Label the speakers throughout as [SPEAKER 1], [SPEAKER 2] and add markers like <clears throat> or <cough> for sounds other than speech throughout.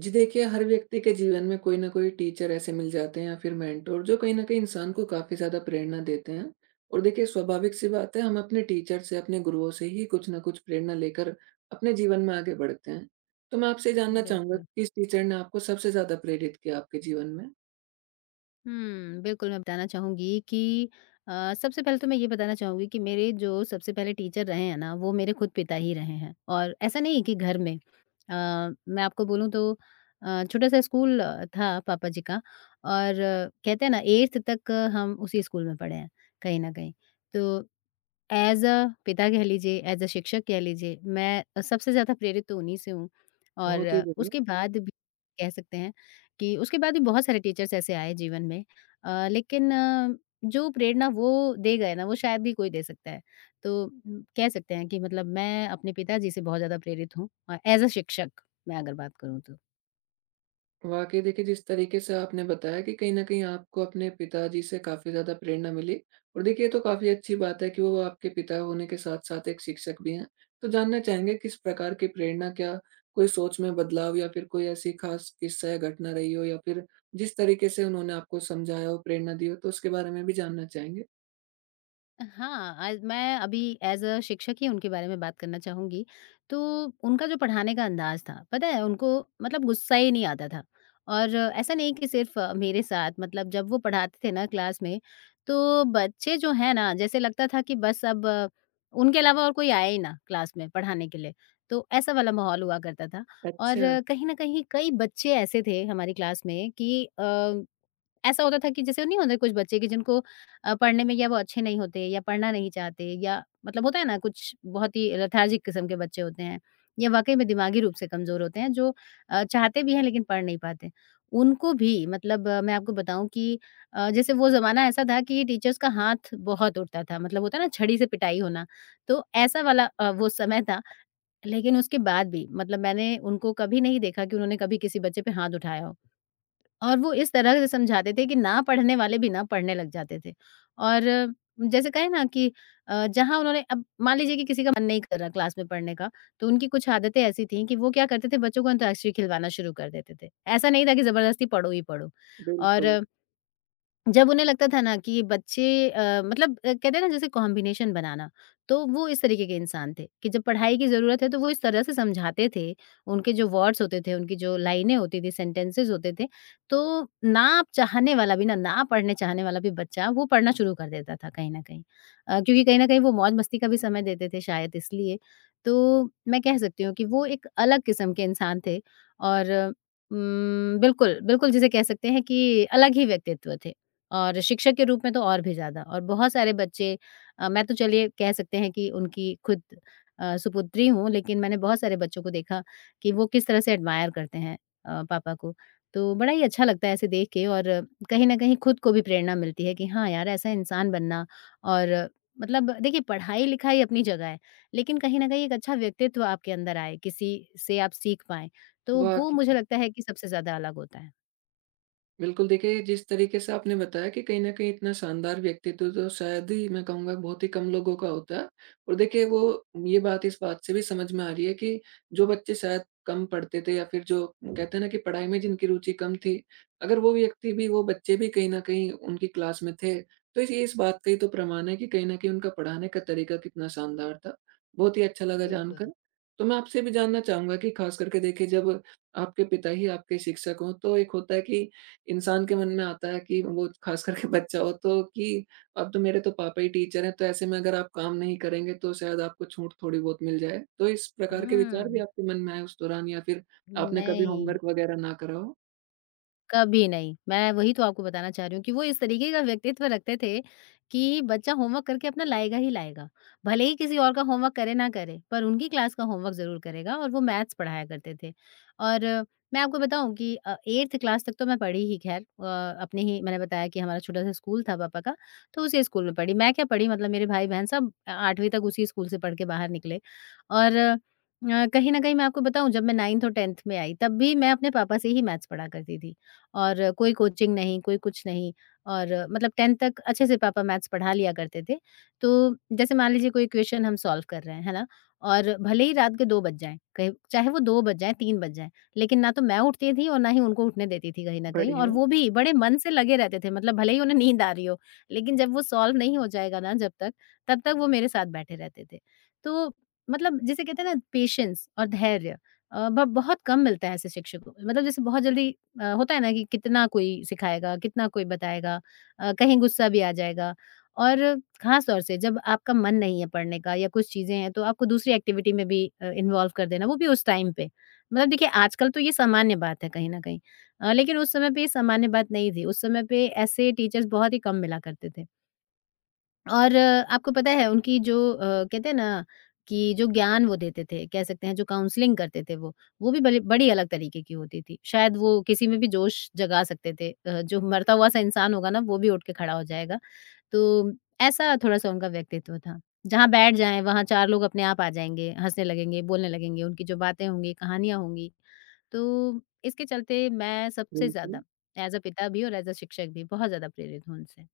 [SPEAKER 1] जी देखिए, हर व्यक्ति के जीवन में कोई न कोई टीचर ऐसे मिल जाते हैं या फिर मेंटर जो कहीं न कहीं इंसान को काफ़ी ज़्यादा प्रेरणा देते हैं। और देखिए, स्वाभाविक-सी बात है, हम अपने टीचर से, अपने गुरुओं से ही कुछ न कुछ प्रेरणा लेकर अपने जीवन में आगे बढ़ते हैं। तो मैं आपसे जानना चाहूँगा,
[SPEAKER 2] बिल्कुल।
[SPEAKER 1] किस टीचर ने आपको सबसे ज़्यादा प्रेरित किया आपके जीवन में?
[SPEAKER 2] बिल्कुल, मैं बताना चाहूँगी कि सबसे पहले तो मैं ये बताना चाहूँगी कि मेरे जो सबसे पहले टीचर रहे हैं ना, वो मेरे खुद पिता ही रहे हैं और ऐसा नहीं है कि घर में मैं आपको बोलूँ तो छोटा-सा स्कूल था पापा जी का और कहते हैं ना 8th तक हम उसी स्कूल में पढ़े हैं, कहीं न कहीं। तो एज़ अ पिता कह लीजिए, एज़ अ शिक्षक कह लीजिए, मैं सबसे ज़्यादा प्रेरित तो उन्हीं से हूँ
[SPEAKER 1] बहुत ही
[SPEAKER 2] और
[SPEAKER 1] बढ़िया।
[SPEAKER 2] उसके बाद भी कह सकते हैं कि उसके बाद भी बहुत सारे टीचर्स ऐसे आए जीवन में लेकिन जो प्रेरणा वो दे गए ना, वो शायद ही कोई दे सकता है। तो कह सकते हैं कि मतलब मैं अपने पिताजी से बहुत ज़्यादा प्रेरित हूँ एज़ अ शिक्षक, मैं अगर बात करूँ तो।
[SPEAKER 1] वाक़ई देखिए, जिस तरीके से आपने बताया कि कहीं न कहीं आपको अपने पिताजी से काफ़ी ज़्यादा प्रेरणा मिली। और देखिए, ये तो काफ़ी अच्छी बात है कि वो आपके पिता होने के साथ-साथ एक शिक्षक भी हैं। तो जानना चाहेंगे, किस प्रकार की प्रेरणा, क्या कोई सोच में बदलाव, या फिर कोई ऐसी ख़ास किस्सा या घटना रही हो, या फिर जिस तरीके से उन्होंने आपको समझाया हो, प्रेरणा दी हो, तो उसके बारे में भी जानना चाहेंगे?
[SPEAKER 2] हाँ, आज मैं अभी एज़ अ शिक्षक ही उनके बारे में बात करना चाहूँगी। तो उनका जो पढ़ाने का अंदाज़ था, पता है उनको मतलब गुस्सा ही नहीं आता था। और ऐसा नहीं कि सिर्फ़ मेरे साथ मतलब जब वो पढ़ाते थे ना क्लास में, तो बच्चे जो हैं ना जैसे लगता था कि बस अब उनके अलावा और कोई आए ही ना क्लास में पढ़ाने के लिए, तो ऐसा वाला माहौल हुआ करता था। और
[SPEAKER 1] अच्छा,
[SPEAKER 2] कहीं न कहीं कई बच्चे ऐसे थे हमारी क्लास में कि ऐसा होता था कि जैसे नहीं होते कुछ बच्चे कि जिनको पढ़ने में या वो अच्छे नहीं होते या पढ़ना नहीं चाहते या मतलब होता है ना कुछ बहुत ही लेथार्जिक किस्म के बच्चे होते हैं या वाकई में दिमागी रूप से कमजोर होते हैं जो चाहते भी हैं लेकिन पढ़ नहीं पाते उनको भी मतलब मैं आपको बताऊं कि जैसे वो जमाना ऐसा था कि टीचर्स का हाथ बहुत उठता था मतलब होता है ना छड़ी से पिटाई होना तो ऐसा वाला वो समय था लेकिन उसके बाद भी मतलब मैंने उनको कभी नहीं देखा कि उन्होंने कभी किसी बच्चे पे हाथ उठाया हो और वो इस तरह से समझाते थे कि ना पढ़ने वाले भी ना पढ़ने लग जाते थे। और जैसे कहें ना कि जहाँ उन्होंने अब मान लीजिए कि किसी का मन नहीं कर रहा क्लास में पढ़ने का, तो उनकी कुछ आदतें ऐसी थीं कि वो क्या करते थे बच्चों को अंताक्षरी खिलवाना शुरू कर देते थे। ऐसा नहीं था कि ज़बरदस्ती पढ़ो ही पढ़ो। और
[SPEAKER 1] बिल्कुल,
[SPEAKER 2] जब उन्हें लगता था ना कि बच्चे मतलब कहते हैं ना जैसे कॉम्बिनेशन बनाना, तो वो इस तरीके के इंसान थे कि जब पढ़ाई की ज़रूरत है तो वो इस तरह से समझाते थे, उनके जो वर्ड्स होते थे, उनकी जो लाइनें होती थी, सेंटेंसेस होते थे, तो ना चाहने वाला भी ना, ना पढ़ने चाहने वाला भी बच्चा वो पढ़ना शुरू कर देता था कहीं न कहीं। क्योंकि कहीं न कहीं वो मौज-मस्ती का भी समय देते थे शायद इसलिए। तो मैं कह सकती हूँ कि वो एक अलग किस्म के इंसान थे और बिल्कुल, बिल्कुल जिसे कह सकते हैं कि अलग ही व्यक्तित्व थे। और शिक्षक के रूप में तो और भी ज़्यादा और बहुत सारे बच्चे मैं तो चलिए कह सकते हैं कि उनकी खुद सुपुत्री हूँ, लेकिन मैंने बहुत सारे बच्चों को देखा कि वो किस तरह से एडमायर करते हैं पापा को। तो बड़ा ही अच्छा लगता है ऐसे देख के और कहीं न कहीं खुद को भी प्रेरणा मिलती है कि हाँ यार, ऐसा इंसान बनना और मतलब देखिए पढ़ाई-लिखाई अपनी जगह है, लेकिन कहीं न कहीं एक अच्छा व्यक्तित्व आपके अंदर आए, किसी से आप सीख पाएँ, तो वो
[SPEAKER 1] वाक़ई।
[SPEAKER 2] मुझे लगता है कि सबसे ज़्यादा अलग होता है।
[SPEAKER 1] बिल्कुल, देखिए, जिस तरीके से आपने बताया कि कहीं न कहीं इतना शानदार व्यक्तित्व तो शायद ही, मैं कहूँगा, बहुत ही कम लोगों का होता है। और देखिए वो, ये बात इस बात से भी समझ में आ रही है कि जो बच्चे शायद कम पढ़ते थे या फिर जो कहते हैं ना कि पढ़ाई में जिनकी रुचि कम थी, अगर वो व्यक्ति भी, वो बच्चे भी कहीं न कहीं उनकी क्लास में थे, तो ये इस बात का ही तो प्रमाण है कि कहीं न कहीं उनका पढ़ाने का तरीका कितना शानदार था। बहुत ही अच्छा लगा
[SPEAKER 2] बिल्कुल।
[SPEAKER 1] जानकर। तो मैं आपसे भी जानना चाहूँगा कि ख़ास करके देखिए, जब आपके पिता ही आपके शिक्षक हों, तो एक होता है कि इंसान के मन में आता है कि वो, खास करके बच्चा हो, तो कि अब तो मेरे तो पापा ही टीचर हैं, तो ऐसे में अगर आप काम नहीं करेंगे तो शायद आपको छूट थोड़ी बहुत मिल जाए। तो इस प्रकार के विचार भी
[SPEAKER 2] हुँ।
[SPEAKER 1] आपके मन में आए उस दौरान, या फिर आपने कभी
[SPEAKER 2] नहीं।
[SPEAKER 1] होमवर्क वगैरह ना करा हो?
[SPEAKER 2] कभी नहीं। मैं वही तो आपको बताना चाह रही हूँ कि वो इस तरीके का व्यक्तित्व रखते थे कि बच्चा होमवर्क करके अपना लाएगा ही लाएगा। भले ही किसी और का होमवर्क करे ना करे, पर उनकी क्लास का होमवर्क ज़रूर करेगा और वो मैथ्स पढ़ाया करते थे। और मैं आपको बताऊँ कि 8th क्लास तक तो मैं पढ़ी ही खैर अपने ही मैंने बताया कि हमारा छोटा-सा स्कूल था पापा का, तो उसी स्कूल में पढ़ी। मैं क्या पढ़ी मतलब मेरे भाई-बहन सब 8वीं तक उसी स्कूल से पढ़ के बाहर निकले। और कहीं न कहीं मैं आपको बताऊँ जब मैं 9th और 10th में आई, तब भी मैं अपने पापा से ही मैथ्स पढ़ा करती थी। और कोई कोचिंग नहीं, कोई कुछ नहीं और मतलब 10th तक अच्छे से पापा मैथ्स पढ़ा लिया करते थे। तो जैसे मान लीजिए कोई इक्वेशन हम सॉल्व कर रहे हैं, है ना? और भले ही रात के 2 बज जाएँ, कहीं चाहे वो 2 बज जाएँ, 3 बज जाएँ, लेकिन ना तो मैं उठती थी और ना ही उनको उठने देती थी कहीं न कहीं और
[SPEAKER 1] बढ़िया,
[SPEAKER 2] वो भी बड़े मन से लगे रहते थे। मतलब भले ही उन्हें नींद आ रही हो, लेकिन जब वो सॉल्व नहीं हो जाएगा ना जब तक, तब तक वो मेरे साथ बैठे रहते थे। तो मतलब जिसे कहते हैं ना पेशेंस और धैर्य अ, ब बहुत कम मिलता है ऐसे शिक्षकों को। मतलब जैसे बहुत जल्दी होता है ना कि कितना कोई सिखाएगा, कितना कोई बताएगा कहीं गुस्सा भी आ जाएगा। और ख़ास तौर से जब आपका मन नहीं है पढ़ने का या कुछ चीज़ें हैं, तो आपको दूसरी एक्टिविटी में भी इन्वॉल्व कर देना, वो भी उस टाइम पे। मतलब देखिए आजकल तो ये सामान्य बात है कहीं न कहीं लेकिन उस समय पे ये सामान्य बात नहीं थी। उस समय पे ऐसे टीचर्स बहुत ही कम मिला करते थे। और आपको पता है उनकी जो कहते हैं ना कि जो ज्ञान वो देते थे, कह सकते हैं जो काउंसलिंग करते थे वो भी बड़ी बड़ी अलग तरीके की होती थी। शायद वो किसी में भी जोश जगा सकते थे जो मरता हुआ-सा इंसान होगा ना वो भी उठ के खड़ा हो जाएगा। तो ऐसा थोड़ा-सा उनका व्यक्तित्व था। जहाँ बैठ जाएँ वहाँ 4 लोग अपने आप आ जाएँगे, हँसने लगेंगे, बोलने लगेंगे, उनकी जो बातें होंगी, कहानियाँ होंगी। तो इसके चलते मैं सबसे
[SPEAKER 1] बिल्कुल।
[SPEAKER 2] ज़्यादा एज़ अ पिता भी और एज़ अ शिक्षक भी बहुत ज़्यादा प्रेरित हूँ उनसे।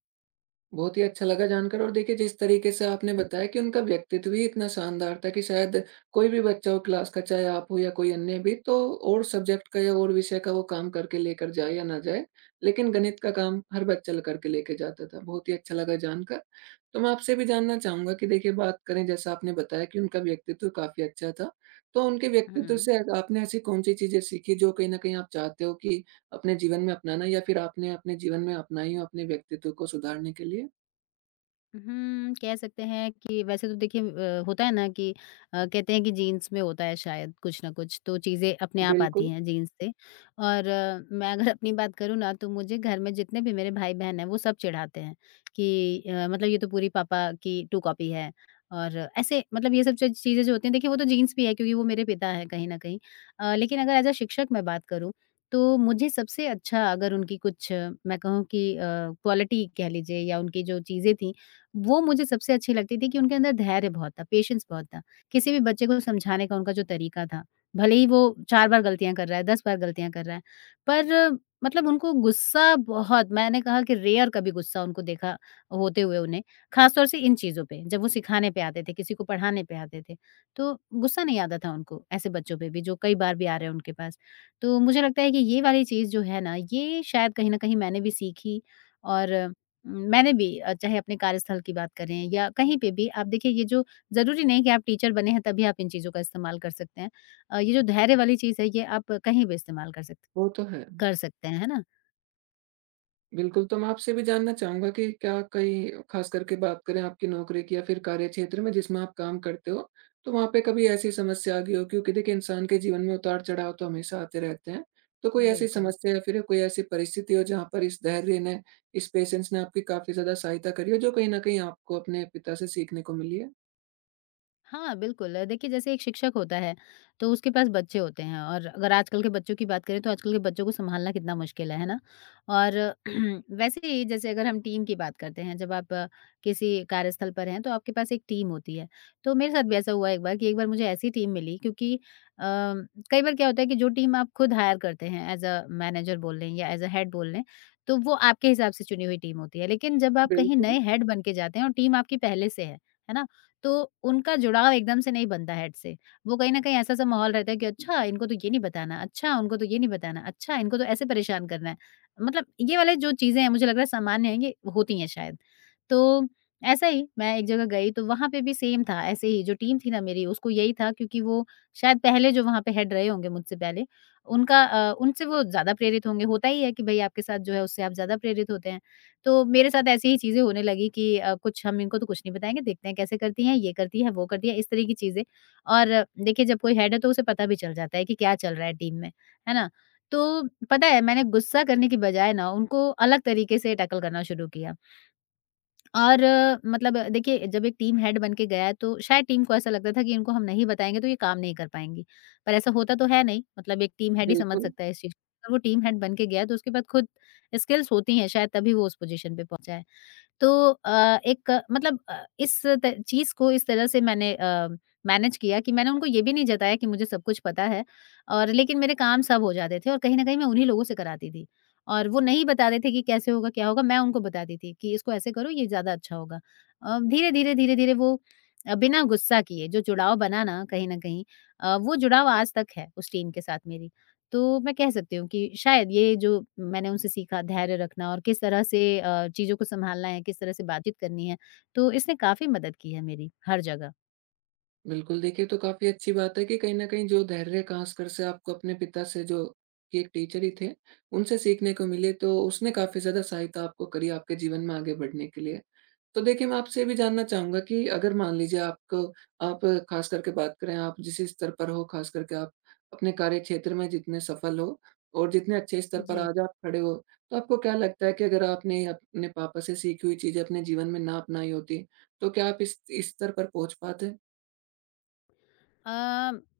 [SPEAKER 1] बहुत ही अच्छा लगा जानकर। और देखिए, जिस तरीके से आपने बताया कि उनका व्यक्तित्व ही इतना शानदार था कि शायद कोई भी बच्चा हो क्लास का, चाहे आप हो या कोई अन्य भी, तो और सब्जेक्ट का या और विषय का वो काम करके लेकर जाए या ना जाए, लेकिन गणित का काम हर बच्चा करके लेके जाता था। बहुत ही अच्छा लगा जानकर। तो मैं आपसे भी जानना चाहूंगा कि देखिए, बात करें, जैसा आपने बताया कि उनका व्यक्तित्व काफी अच्छा था, तो उनके व्यक्तित्व
[SPEAKER 2] हुँ।
[SPEAKER 1] से आपने ऐसी कौन सी चीजें सीखी जो कहीं ना कहीं आप चाहते हो कि अपने जीवन में अपनाना, या फिर आपने अपने जीवन में अपनाई हो अपने व्यक्तित्व को सुधारने के लिए?
[SPEAKER 2] कह सकते हैं कि वैसे तो देखिए होता है ना कि कहते हैं कि जीन्स में होता है शायद कुछ ना कुछ, तो चीज़ें अपने आप आती
[SPEAKER 1] बिल्कुल,
[SPEAKER 2] हैं जीन्स से। और मैं अगर अपनी बात करूँ ना तो मुझे घर में जितने भी मेरे भाई-बहन हैं वो सब चिढ़ाते हैं कि मतलब ये तो पूरी पापा की टू कॉपी है। और ऐसे मतलब ये सब च चीज़ें जो होती हैं देखिए वो तो जीन्स भी है क्योंकि वो मेरे पिता हैं कहीं न कहीं। लेकिन अगर एज़ अ शिक्षक मैं बात करूँ तो मुझे सबसे अच्छा अगर उनकी कुछ मैं कहूँ कि क्वालिटी कह लीजिए या उनकी जो चीज़ें थी वो मुझे सबसे अच्छी लगती थी कि उनके अंदर धैर्य बहुत था, पेशेंस बहुत था। किसी भी बच्चे को समझाने का उनका जो तरीका था, भले ही वो 4 बार गलतियाँ कर रहा है, 10 बार गलतियाँ कर रहा है, पर मतलब उनको गुस्सा बहुत मैंने कहा कि रेयर कभी गुस्सा उनको देखा होते हुए उन्हें, ख़ासतौर से इन चीज़ों पे, जब वो सिखाने पे आते थे, किसी को पढ़ाने पे आते थे। तो गुस्सा नहीं आता था उनको, ऐसे बच्चों पे भी जो कई बार भी आ रहे हैं उनके पास। तो मुझे लगता है कि ये वाली चीज़ जो है ना, ये शायद कहीं न कहीं मैंने भी सीखी और मैंने भी चाहे अपने कार्यस्थल की बात करें या कहीं पे भी आप देखिए ये जो ज़रूरी नहीं कि आप टीचर बने हैं तभी आप इन चीज़ों का इस्तेमाल कर सकते हैं। ये जो धैर्य वाली चीज़ है ये आप कहीं भी इस्तेमाल
[SPEAKER 1] वो तो है।
[SPEAKER 2] कर सकते हैं, है ना?
[SPEAKER 1] बिल्कुल, तो मैं आपसे भी जानना चाहूँगा कि क्या कहीं, ख़ास करके बात करें आपकी नौकरी की या फिर कार्यक्षेत्र में जिसमें आप काम करते हो, तो वहाँ पे कभी ऐसी समस्या आ गई हो? क्योंकि देखिए, इंसान के जीवन में उतार-चढ़ाव तो हमेशा आते रहते हैं। तो कोई ऐसी
[SPEAKER 2] बिल्कुल।
[SPEAKER 1] समस्या या फिर कोई ऐसी परिस्थिति हो जहाँ पर इस धैर्य ने, इस पेशेंस ने आपकी काफ़ी ज़्यादा सहायता करी हो, जो कहीं न कहीं आपको अपने पिता से सीखने को मिली है?
[SPEAKER 2] हाँ, बिल्कुल। देखिए जैसे एक शिक्षक होता है, तो उसके पास बच्चे होते हैं और अगर आजकल के बच्चों की बात करें तो आजकल के बच्चों को सँभालना कितना मुश्किल है ना? और <clears throat> वैसे ही जैसे अगर हम टीम की बात करते हैं, जब आप किसी कार्यस्थल पर हैं तो आपके पास एक टीम होती है। तो मेरे साथ भी ऐसा हुआ एक बार कि एक बार मुझे ऐसी टीम मिली क्योंकि कई बार क्या होता है कि जो टीम आप खुद हायर करते हैं एज़ अ मैनेजर बोल लें या एज़ अ हेड बोल लें, तो वो आपके हिसाब से चुनी हुई टीम होती है। लेकिन जब आप कहीं
[SPEAKER 1] बिल्कुल,
[SPEAKER 2] नए हेड बन के जाते हैं और टीम आपकी पहले से है ना? तो उनका जुड़ाव एकदम से नहीं बनता है हेड से। वो कहीं न कहीं ऐसा-सा माहौल रहता है कि अच्छा इनको तो ये नहीं बताना, अच्छा उनको तो ये नहीं बताना, अच्छा इनको तो ऐसे परेशान करना है। मतलब ये वाले जो चीज़ें हैं मुझे लग रहा है सामान्य हैं, ये होती हैं शायद। तो ऐसा ही मैं एक जगह गई तो वहाँ पे भी सेम था, ऐसे ही जो टीम थी ना मेरी, उसको यही था क्योंकि वो शायद पहले जो वहाँ पे हेड रहे होंगे मुझसे पहले, उनका उनसे वो ज़्यादा प्रेरित होंगे। होता ही है कि भई आपके साथ जो है उससे आप ज़्यादा प्रेरित होते हैं। तो मेरे साथ ऐसी ही चीज़ें होने लगी कि कुछ हम इनको तो कुछ नहीं बताएँगे, देखते हैं कैसे करती हैं, ये करती है, वो करती है, इस तरह की चीज़ें। और देखिए, जब कोई हेड है तो उसे पता भी चल जाता है कि क्या चल रहा है टीम में, है ना? तो पता है, मैंने गुस्सा करने की बजाय ना उनको अलग तरीके से टैकल करना शुरू किया। और मतलब देखिए, जब एक टीम हेड बन के गया है तो शायद टीम को ऐसा लगता था कि इनको हम नहीं बताएँगे तो ये काम नहीं कर पाएँगी। पर ऐसा होता तो है नहीं, मतलब एक टीम हेड ही समझ
[SPEAKER 1] बिल्कुल।
[SPEAKER 2] सकता है इस चीज़ को। अगर वो टीम हेड बन के गया है तो उसके पास खुद स्किल्स होती हैं, शायद तभी वो उस पोज़ीशन पे पहुँचा है। तो एक मतलब इस त चीज़ को इस तरह से मैंने मैनेज किया कि मैंने उनको ये भी नहीं जताया कि मुझे सब कुछ पता है। और लेकिन मेरे काम सब हो जाते थे और कहीं न कहीं मैं उन्हीं लोगों से कराती थी। और वो नहीं बताते थे कि कैसे होगा, क्या होगा, मैं उनको बताती थी कि इसको ऐसे करो, ये ज़्यादा अच्छा होगा। धीरे-धीरे, धीरे-धीरे वो बिना गुस्सा किए जो जुड़ाव बना ना, कहीं न कहीं वो जुड़ाव आज तक है उस टीम के साथ मेरी। तो मैं कह सकती हूँ कि शायद ये जो मैंने उनसे सीखा धैर्य रखना और किस तरह से चीज़ों को सँभालना है, किस तरह से बातचीत करनी है, तो इसने काफ़ी मदद की है मेरी हर जगह।
[SPEAKER 1] बिल्कुल, देखिए, तो काफ़ी अच्छी बात है कि कहीं न कहीं जो धैर्य का आँच कर से आपको अपने पिता से, जो कि एक टीचर ही थे, उनसे सीखने को मिले, तो उसने काफ़ी ज़्यादा सहायता आपको करी आपके जीवन में आगे बढ़ने के लिए। तो देखिए, मैं आपसे ये भी जानना चाहूँगा कि अगर मान लीजिए आपको, आप, ख़ास करके बात करें, आप जिस स्तर पर हो, ख़ास करके आप अपने कार्यक्षेत्र में जितने सफल हो और जितने अच्छे स्तर पर
[SPEAKER 2] जी।
[SPEAKER 1] आज आप खड़े हो, तो आपको क्या लगता है कि अगर आपने अपने पापा से सीखी हुई चीज़ें अपने जीवन में ना अपनाई होती, तो क्या आप इस स्तर पर पहुँच पाते?
[SPEAKER 2] अ,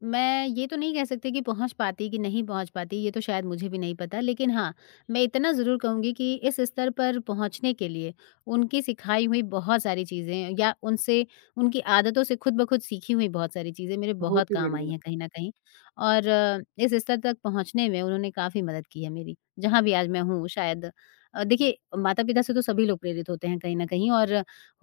[SPEAKER 2] मैं ये तो नहीं कह सकती कि पहुंच पाती कि नहीं पहुंच पाती, ये तो शायद मुझे भी नहीं पता, लेकिन हाँ मैं इतना ज़रूर कहूंगी कि इस स्तर पर पहुंचने के लिए उनकी सिखाई हुई बहुत सारी चीज़ें या उनसे उनकी आदतों से खुद ब खुद सीखी हुई बहुत सारी चीज़ें मेरे
[SPEAKER 1] बहुत
[SPEAKER 2] बहुत
[SPEAKER 1] ही
[SPEAKER 2] काम आई
[SPEAKER 1] बढ़िया।
[SPEAKER 2] हैं कहीं ना कहीं। और इस स्तर तक पहुंचने में उन्होंने काफ़ी मदद की है, मेरी जहाँ भी आज मैं हूँ शायद। देखिए, माता पिता से तो सभी लोग प्रेरित होते हैं कहीं ना कहीं और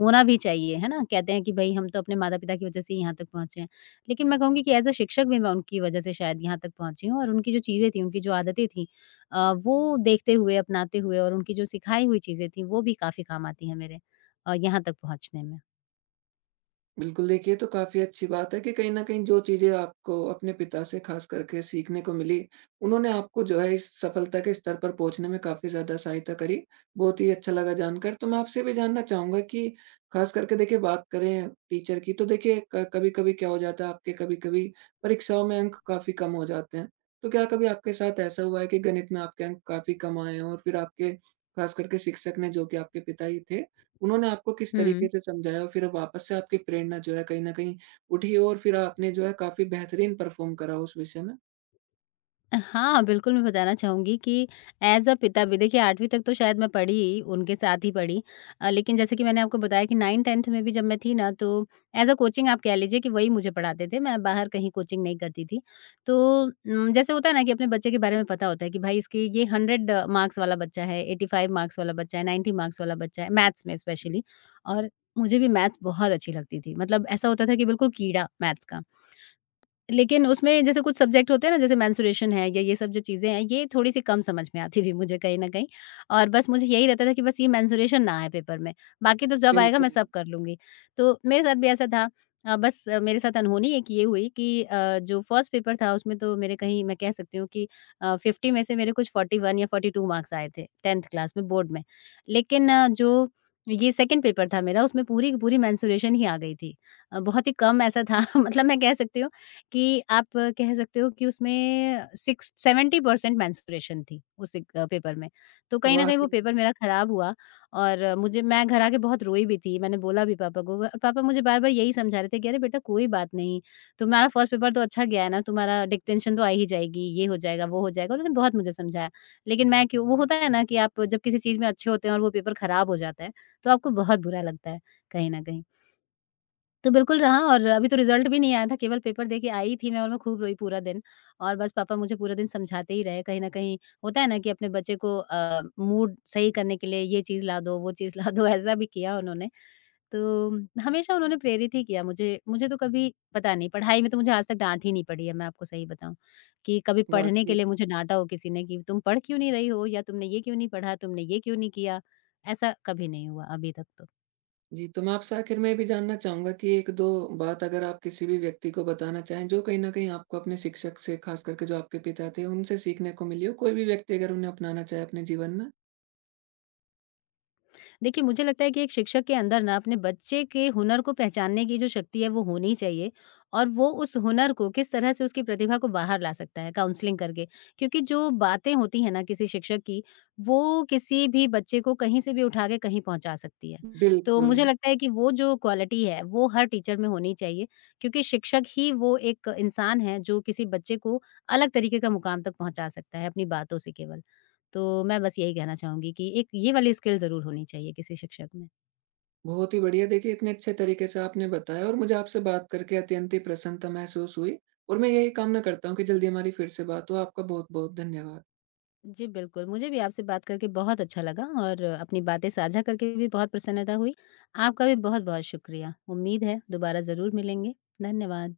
[SPEAKER 2] होना भी चाहिए, है ना? कहते हैं कि भाई हम तो अपने माता पिता की वजह से ही यहाँ तक पहुँचे हैं। लेकिन मैं कहूँगी कि एज़ अ शिक्षक भी मैं उनकी वज़ह से शायद यहाँ तक पहुँची हूँ और उनकी जो चीज़ें थी, उनकी जो आदतें थीं, वो देखते हुए, अपनाते हुए और उनकी जो सिखाई हुई चीज़ें थीं, वो भी काफ़ी काम आती हैं मेरे यहाँ तक पहुँचने में।
[SPEAKER 1] बिल्कुल, देखिए, ये तो काफ़ी अच्छी बात है कि कहीं न कहीं जो चीज़ें आपको अपने पिता से ख़ास करके सीखने को मिली, उन्होंने आपको जो है इस सफलता के स्तर पर पहुँचने में काफ़ी ज़्यादा सहायता करी। बहुत ही अच्छा लगा जानकर। तो मैं आपसे भी जानना चाहूँगा कि ख़ास करके देखिए, बात करें टीचर की, तो देखिए, क कभी-कभी क्या हो जाता है आपके, कभी-कभी परीक्षाओं में अंक काफ़ी कम हो जाते हैं। तो क्या कभी आपके साथ ऐसा हुआ है कि गणित में आपके अंक काफ़ी कम आए हों, और फिर आपके ख़ास करके शिक्षक ने, जो कि आपके पिता ही थे, उन्होंने आपको किस तरीके
[SPEAKER 2] हुँ।
[SPEAKER 1] से समझाया, और फिर वापस से आपकी प्रेरणा जो है कहीं न कहीं उठी, और फिर आपने जो है काफ़ी बेहतरीन परफ़ॉर्म करा उस विषय में?
[SPEAKER 2] हाँ, बिल्कुल, मैं बताना चाहूँगी कि ऐज़ अ पिता भी देखिए, 8वीं तक तो शायद मैं पढ़ी ही, उनके साथ ही पढ़ी। लेकिन जैसे कि मैंने आपको बताया कि 9-10th में भी जब मैं थी ना, तो ऐज़ अ कोचिंग आप कह लीजिए कि वही मुझे पढ़ाते थे, मैं बाहर कहीं कोचिंग नहीं करती थी। तो जैसे होता है ना कि अपने बच्चे के बारे में पता होता है कि भाई इसके ये 100 मार्क्स वाला बच्चा है, 85 मार्क्स वाला बच्चा है, 90 मार्क्स वाला बच्चा है, मैथ्स में स्पेशली। और मुझे भी मैथ्स बहुत अच्छी लगती थी। मतलब ऐसा होता था कि बिल्कुल कीड़ा मैथ्स का। लेकिन उसमें जैसे कुछ सब्जेक्ट होते हैं ना, जैसे मेंस्ट्रुएशन है या ये सब जो चीज़ें हैं, ये थोड़ी-सी कम समझ में आती थी मुझे कहीं न कहीं। और बस मुझे यही रहता था कि बस ये मेंस्ट्रुएशन ना आए पेपर में, बाकी तो जब आएगा मैं
[SPEAKER 1] बिल्कुल।
[SPEAKER 2] सब कर लूँगी। तो मेरे साथ भी ऐसा था, बस मेरे साथ अनहोनी एक ये हुई कि जो फर्स्ट पेपर था उसमें तो मेरे कहीं मैं कह सकती हूँ कि 50 में से मेरे कुछ 41 या 42 मार्क्स आए थे 10th क्लास में बोर्ड में। लेकिन जो ये सेकंड पेपर था मेरा, उसमें पूरी की पूरी मेंस्ट्रुएशन ही आ गई थी। बहुत ही कम ऐसा था <laughs> मतलब मैं कह सकती हूँ कि आप कह सकते हो कि उसमें 6 70% मेंस्ट्रुएशन थी उस एक पेपर में। तो कहीं न कहीं
[SPEAKER 1] वाक़ई
[SPEAKER 2] वो
[SPEAKER 1] में,
[SPEAKER 2] पेपर मेरा खराब हुआ और अ, मुझे मैं घर आके बहुत रोई भी थी। मैंने बोला भी पापा को और पापा मुझे बार-बार यही समझा रहे थे कि, "अरे बेटा कोई बात नहीं, तुम्हारा फर्स्ट पेपर तो अच्छा गया है ना, तुम्हारा डिक्टेंशन तो आ ही जाएगी, ये हो जाएगा, वो हो जाएगा।" उन्होंने बहुत मुझे समझाया। लेकिन मैं क्यों वो होता है ना कि आप जब किसी चीज़ में अच्छे होते हैं और वो पेपर खराब हो जाता है, तो आपको बहुत बुरा लगता है, कहीं न कहीं। तो बिल्कुल रहा और अभी तो रिज़ल्ट भी नहीं आया था, केवल पेपर दे के आई थी मैं और मैं खूब रोई पूरा दिन और बस पापा मुझे पूरा दिन समझाते ही रहे। कहीं न कहीं होता है ना कि अपने बच्चे को मूड सही करने के लिए ये चीज़ ला दो, वो चीज़ ला दो, ऐसा भी किया उन्होंने। तो हमेशा उन्होंने प्रेरित ही किया मुझे। मुझे तो कभी पता नहीं, पढ़ाई में तो मुझे आज तक डाँट ही नहीं पड़ी है, मैं आपको सही बताऊँ कि कभी पढ़ने
[SPEAKER 1] वाक़ई
[SPEAKER 2] के
[SPEAKER 1] में।
[SPEAKER 2] लिए मुझे डाँटा हो किसी ने कि तुम पढ़ क्यों नहीं रही हो या तुमने ये क्यों नहीं पढ़ा, तुमने ये क्यों नहीं किया, ऐसा कभी नहीं हुआ अभी तक तो।
[SPEAKER 1] जी, तो मैं आपसे आखिर में ये भी जानना चाहूँगा कि 1-2 बात, अगर आप किसी भी व्यक्ति को बताना चाहें, जो कहीं न कहीं आपको अपने शिक्षक से, ख़ास करके जो आपके पिता थे, उनसे सीखने को मिली हो, कोई भी व्यक्ति अगर उन्हें अपनाना चाहे अपने जीवन में?
[SPEAKER 2] देखिए, मुझे लगता है कि एक शिक्षक के अंदर ना अपने बच्चे के हुनर को पहचानने की जो शक्ति है वो होनी चाहिए और वो उस हुनर को किस तरह से उसकी प्रतिभा को बाहर ला सकता है काउंसलिंग करके। क्योंकि जो बातें होती है ना किसी शिक्षक की, वो किसी भी बच्चे को कहीं से भी उठा के कहीं पहुंचा सकती है। तो
[SPEAKER 1] बिल्कुल।
[SPEAKER 2] मुझे लगता है कि वो जो क्वालिटी है वो हर टीचर में होनी चाहिए, क्योंकि शिक्षक ही वो एक इंसान है जो किसी बच्चे को अलग तरीके का मुकाम तक पहुंचा सकता है अपनी बातों से केवल। तो मैं बस यही कहना चाहूँगी कि एक ये वाली स्किल ज़रूर होनी चाहिए किसी शिक्षक में।
[SPEAKER 1] बहुत ही बढ़िया। देखिए, इतने अच्छे तरीके से आपने बताया, और मुझे आपसे बात करके अत्यंत ही प्रसन्नता महसूस हुई, और मैं यही कामना करता हूँ कि जल्दी हमारी फिर से बात हो। आपका बहुत-बहुत धन्यवाद।
[SPEAKER 2] जी, बिल्कुल, मुझे भी आपसे बात करके बहुत अच्छा लगा और अपनी बातें साझा करके भी बहुत प्रसन्नता हुई। आपका भी बहुत-बहुत शुक्रिया। उम्मीद है दोबारा ज़रूर मिलेंगे। धन्यवाद।